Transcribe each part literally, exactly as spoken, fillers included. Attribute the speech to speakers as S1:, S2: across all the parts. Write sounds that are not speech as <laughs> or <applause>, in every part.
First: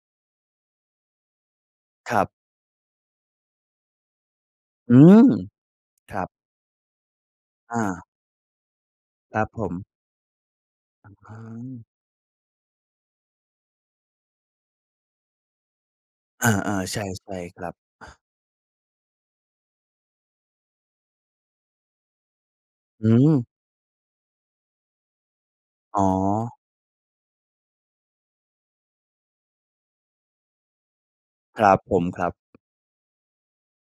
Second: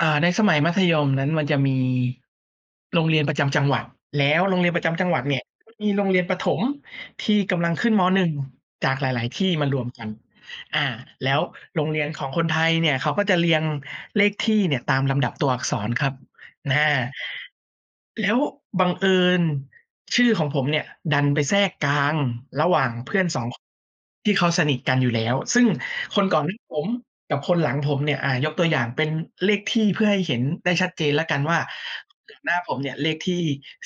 S1: อ่า ในสมัยมัธยมนั้น มันจะมี
S2: ครับ
S1: โรงเรียนประจำจังหวัด แล้วโรงเรียนประจ
S2: อื
S1: ำจังหวัด
S2: ม!
S1: เนี่ย มีโรง
S2: ค
S1: เรี
S2: ร
S1: ย
S2: ั
S1: น
S2: บ
S1: ประถมที่กำลัง
S2: อ
S1: ขึ้น
S2: า
S1: มอหนึ่ง จากหลาย
S2: คร
S1: ๆ ท
S2: ับ
S1: ี่
S2: ผ
S1: มาร
S2: ม
S1: วมกัน อ่า แล้วโร
S2: <unintelligible>
S1: งเรียนของคนไทยเนี่ย เขาก็จะเรียงเลขที่เนี่ยตามลำดับตัวอักษรครับ
S2: เออ
S1: น อา
S2: ๆ ใช่ ๆ ครับ อะ
S1: แล้วบังเอิญชื่อของผมเนี่ยดันไปแทรกกลางระหว่าง
S2: อื
S1: เพื่อน ส
S2: ม!
S1: อง ค ที่เขาสนิทกันอยู่แล้ว ซึ่ง
S2: อ๋อ
S1: คนก่อน น ผมกับคนหลังผมเนี่ย อ่า ยกตัวอย่างเป็นเลขที่ เพื่อให้เห็นได้ชัดเจนแล้วกันว่า
S2: ครับผม ครั
S1: ต
S2: บ
S1: หน้าผมเนี่ยเลขที่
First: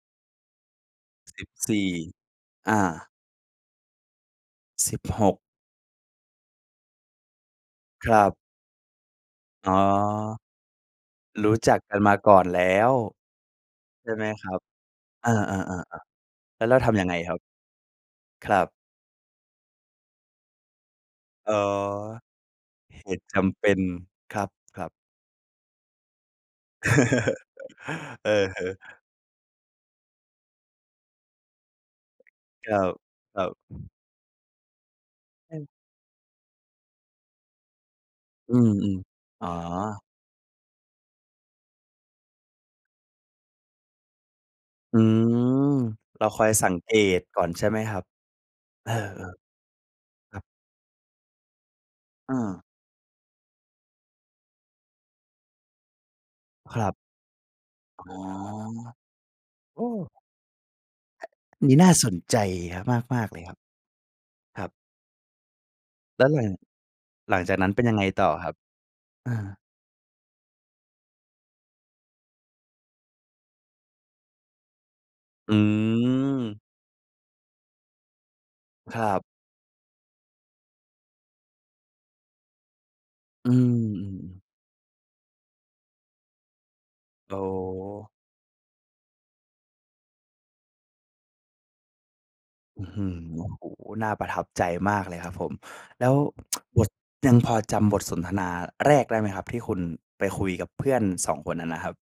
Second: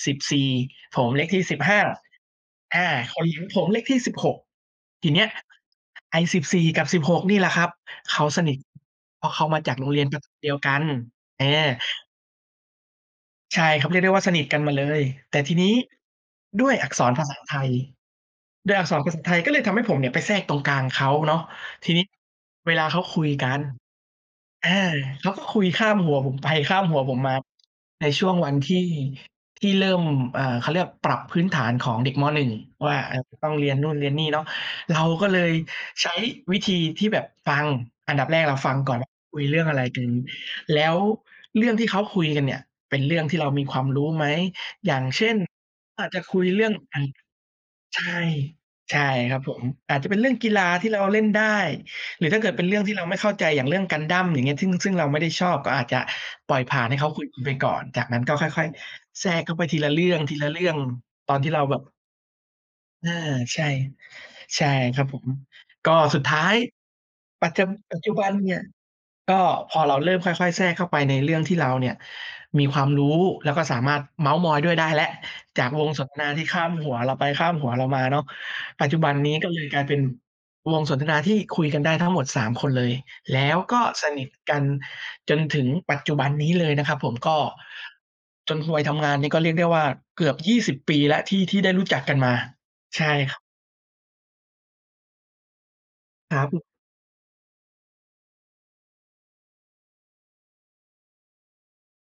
S1: สิบสี่ ผมเลขท
S2: ส
S1: ี่
S2: ิบ
S1: สิบห
S2: ส
S1: ้า
S2: ี่ อ
S1: อ
S2: า
S1: า คนเหลียง ผมเลขที่ สิบหก
S2: สิบ
S1: ทีเน
S2: ห
S1: ี้ย
S2: ก
S1: ไอ้ สิบสี่ กับ สิบหก นี่แหละครับ
S2: คร
S1: เข
S2: ั
S1: า
S2: บ
S1: สนิท เพราะเขามา
S2: อ๋
S1: จ
S2: อ
S1: ากโรงเรียนประ เดียวกัน แอ
S2: รู้จักกันมาก่อนแล้ว
S1: ใช่ ครับเรียก
S2: ใช
S1: ได
S2: ่
S1: ้ว
S2: ไ
S1: ่
S2: หม
S1: า สนิ
S2: ค
S1: ท
S2: รั
S1: กั
S2: บ
S1: นมาเลย
S2: อา
S1: แต่ทีนี้
S2: ๆ ๆ ๆ แล้
S1: ด
S2: ว
S1: ้ว
S2: เร
S1: ย
S2: า
S1: อ
S2: ท
S1: ัก
S2: ำ
S1: ษ
S2: ยังไ
S1: ร
S2: ง
S1: ภา
S2: คร
S1: ษ
S2: ั
S1: า
S2: บ?
S1: ไทย
S2: ครับ
S1: ด้วยอักษรภาษาไทยก็เลยทำให้ผมเนี่ยไปแทรกตรงกลางเขาเนาะ
S2: อ๋อ
S1: ทีนี้ เวลาเขา
S2: เห
S1: ค
S2: ต
S1: ุ
S2: ุ
S1: ย
S2: จ
S1: กั
S2: ำ
S1: น
S2: เป็น คร
S1: อา
S2: ับ ๆ
S1: เขาก็คุยข้ามหัวผมไปข้ามหัวผมมา
S2: <laughs>
S1: ในช
S2: อ
S1: ่
S2: ื
S1: วง
S2: อ
S1: วัน
S2: ฮึ
S1: ที่ ที่เริ่ม เอ่อ เขาเรียกปรับพื้นฐานของเด็ก มอหนึ่ง
S2: ครั
S1: ว
S2: บ
S1: ่า เอ่อ
S2: ครั
S1: ต้องเรียนน
S2: บ
S1: ู่นเรียนนี่เนาะ เราก็เลย
S2: อืม
S1: ใช้วิธีที่แบบฟัง อันดับแรก
S2: อ
S1: เ
S2: ื
S1: ราฟ
S2: ม
S1: ังก่อนว่า คุ
S2: ๆ อ
S1: ย
S2: ๋อ
S1: เรื่องอะไรกัน แล้วเรื่องที่เขาคุยกันเนี่ย เป็นเรื่องที่เรามีความรู้ไหม อย
S2: อื
S1: ่างเช่น
S2: ม
S1: อาจจ
S2: เ
S1: ะ
S2: รา
S1: ค
S2: ค
S1: ุ
S2: อ
S1: ย
S2: ย
S1: เรื
S2: ส
S1: ่
S2: ั
S1: อง
S2: งเก
S1: อะ
S2: ตก่อนใช่ไหมคร
S1: ใ
S2: ั
S1: ช
S2: บ?
S1: ่
S2: เออ
S1: ใช่ครับผม อาจจะเป็นเรื่
S2: ๆ
S1: อ
S2: ค
S1: ง
S2: รับ
S1: กีฬาที่เราเล่นได้ หรือ
S2: เ
S1: ถ้าเกิด
S2: ออ
S1: เป็นเรื่องที่เราไม่เข้าใจ อย่างเรื่อง gundam อย่างเงี้ย ซึ่ง ซึ่งเราไม่ได้ชอบก็อาจจะปล่อยผ
S2: ค
S1: ่
S2: ร
S1: าน
S2: ั
S1: ให
S2: บ
S1: ้เขาคุยกันไปก่อน จ
S2: อ
S1: าก
S2: ๋อ
S1: นั้นก็ค่อย ๆ แทรกเข้าไปท
S2: โ
S1: ี
S2: อ้!
S1: ละเรื่อง ทีละเรื่อง ตอนที่เรา
S2: น
S1: แ
S2: ี
S1: บ
S2: ้
S1: บ
S2: น่าสนใจ
S1: อา
S2: ห มาก ๆ เลยครั
S1: ใ
S2: บ
S1: ช่ ใ
S2: ค
S1: ช
S2: ร
S1: ่
S2: ับ
S1: ครับผม ก็สุ
S2: แล
S1: ด
S2: ้ว
S1: ท
S2: หล
S1: ้
S2: ั
S1: า
S2: ง
S1: ย
S2: หลัง
S1: ปั
S2: จ
S1: จ
S2: าก
S1: จ
S2: นั้นเป็น
S1: ำ
S2: ยั
S1: ป
S2: ง
S1: ัจ
S2: ไง
S1: จุบ
S2: ต่
S1: ั
S2: อ
S1: น
S2: ค
S1: เ
S2: ร
S1: น
S2: ั
S1: ี
S2: บ?
S1: ่ย
S2: เออ
S1: ก็พอเราเริ่มค่อย ๆ แทรกเข้าไปในเรื่องที่เราเนี่ยมีความรู้ แล้วก็สามารถเม้าท์มอยด้วยได้แล้ว
S2: อื
S1: จากวงสนทนาที่ข
S2: ม
S1: ้ามหัวเราไปข้ามหัวเรามาเนาะ ปัจจ
S2: ค
S1: ุ
S2: ร
S1: บั
S2: ั
S1: น
S2: บ
S1: นี้ก็เลยกลายเป็นวงสนทนาที่คุยกันได้ทั้งหมด สาม คนเลย แล
S2: อื
S1: ้วก็ส
S2: ม
S1: นิท
S2: ๆ ๆ
S1: กันจนถึงปัจจุบันนี้เลยนะครับผม ก
S2: โอ
S1: ็
S2: ้
S1: จนฮวย ทำงานนี่ก็เรียกได้ว่า เกือบ ยี่สิบ ปีแล้วที่ ที่ได้รู้จักกันมา
S2: อื้อฮ
S1: ใช
S2: ื
S1: ่
S2: อ
S1: ค
S2: โ
S1: รับ
S2: อ้โฮ น่าประทับใจมากเลยครับผม แล้ว
S1: ครับ
S2: <tsk> บท ยังพอจำบทสนทนาแรกได้ไหมครับที่คุณไปคุยกับเพื่อน สอง คนนั้นนะครับ?